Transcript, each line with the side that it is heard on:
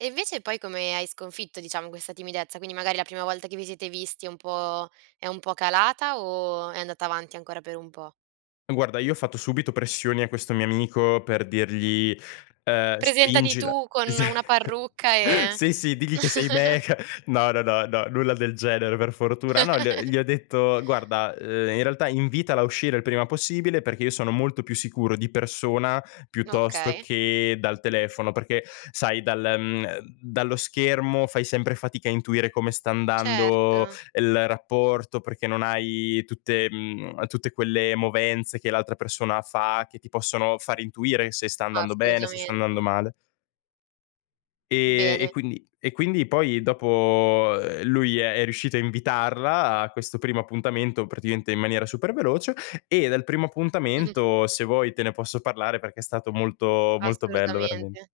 right: E invece poi come hai sconfitto, diciamo, questa timidezza? Quindi magari la prima volta che vi siete visti è un po' è un po' calata o è andata avanti ancora per un po'?
left: Guarda, io ho fatto subito pressioni a questo mio amico per dirgli, ehm:
right: Presentati
left: "Spingila"
right: tu con
left: esa
right: una parrucca e
left: sì, sì: "Digli che sei me, che" no, no, no, no, nulla del genere per fortuna. No, gl gli ho detto: "Guarda, uhm, in realtà invitala a uscire il prima possibile, perché io sono molto più sicuro di persona piuttosto
right: Okay.
left: che dal telefono." Perché, sai, dal mhmm, ehm, dallo schermo fai sempre fatica a intuire come sta andando
right: Certo.
left: il rapporto, perché non hai tutte mhmm, tutte quelle movenze che l'altra persona fa, che ti possono far intuire se sta andando bene, se sta andando
right: Assolutamente.
left: male. Ehm, e
right: Bene.
left: quindi e quindi poi dopo, ehm, lui è è riuscito a invitarla a questo primo appuntamento praticamente in maniera super veloce, e del primo appuntamento se vuoi te ne posso parlare, perché è stato molto, molto bello veramen
right: Assolutamente.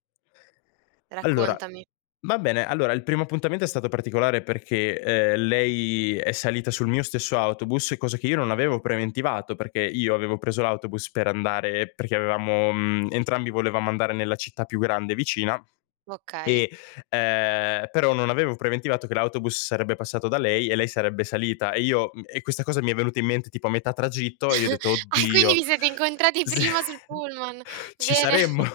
left: Allora
right: Raccontami.
left: va bene. Allora il primo appuntamento è stato particolare, perché, uhm, lei è salita sul mio stesso autobus, cosa che io non avevo preventivato, perché io avevo preso l'autobus per andare perché avevamo mhmm, entrambi volevamo andare nella città più grande vicina,
right: Okay.
left: e ehm, però non avevo preventivato che l'autobus sarebbe passato da lei e lei sarebbe salita, e io mhmm, e questa cosa mi è venuta in mente tipo a metà tragitto e io ho detto:
right: Ah, quindi
left: "Oddio!"
right: vi siete incontrati
left: Sì.
right: prima sul pullman?
left: Ci
right: Bene.
left: saremmo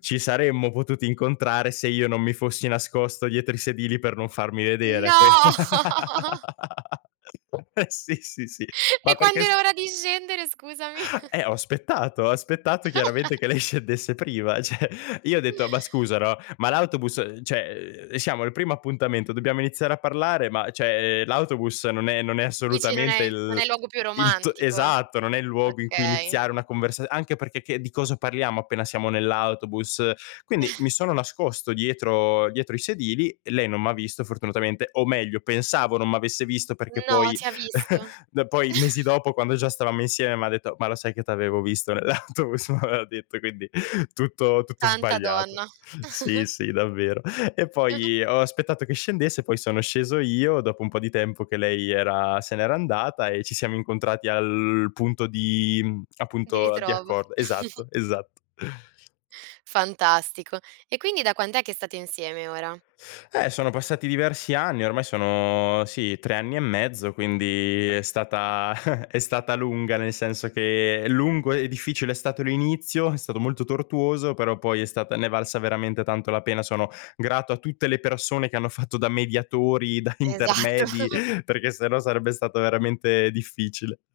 left: ci saremmo potuti incontrare, se io non mi fossi nascosto dietro i sedili per non farmi vedere, qui
right: No!
left: eh, sì, sì, sì. Ma
right: E quando
left: perché
right: era
left: s
right: ora di scendere scusami?
left: Eh, ho aspettato, ho aspettato chiaramente che lei scendesse prima; cioè, io ho detto: "Ma scusa, no, ma l'autobus uhm, cioè, uhm, siamo al primo appuntamento, dobbiamo iniziare a parlare, ma cioè, l'autobus non è non è
right: Dici non
left: assolutamente
right: è non è
left: il
right: il luogo più
left: il t"
right: romantico.
left: esatto, non è il luogo in cui
right: Okay.
left: iniziare una conversa anche perché che di cosa parliamo appena siamo nell'autobus. Quindi, mi sono nascosto dietro dietro i sedili e lei non m'ha visto fortunatamente, o meglio pensavo non m'avesse visto perché
right: No,
left: poi
right: ti ha visto.
left: d poi mesi dopo, quando già stavamo insieme, m'ha detto: "Ma lo sai che t'avevo visto nell' autobus?" M'aveva detto, quindi tutto tutto
right: Santa
left: sbagliato.
right: donna.
left: Sì, sì, davvero. E poi, ho aspettato che scendesse, poi sono sceso io dopo un po' di tempo che lei era se n'era andata e ci siamo incontrati al punto di mhmm,
right: Vi
left: appunto, di
right: ritrovo.
left: accor esatto, esatto.
right: Fantastico. E quindi da quant'è che state insieme ora?
left: Eh, sono passati diversi anni, ormai sono sì, 3 anni e mezzo, quindi è stata è stata lunga, nel senso che: lungo e difficile è stato l'inizio, è stato molto tortuoso, però poi è stata ne è valsa veramente tanto la pena. Sono grato a tutte le persone che hanno fatto da mediatori, da
right: Esatto.
left: intermedi, perché sennò sarebbe stato veramente difficile.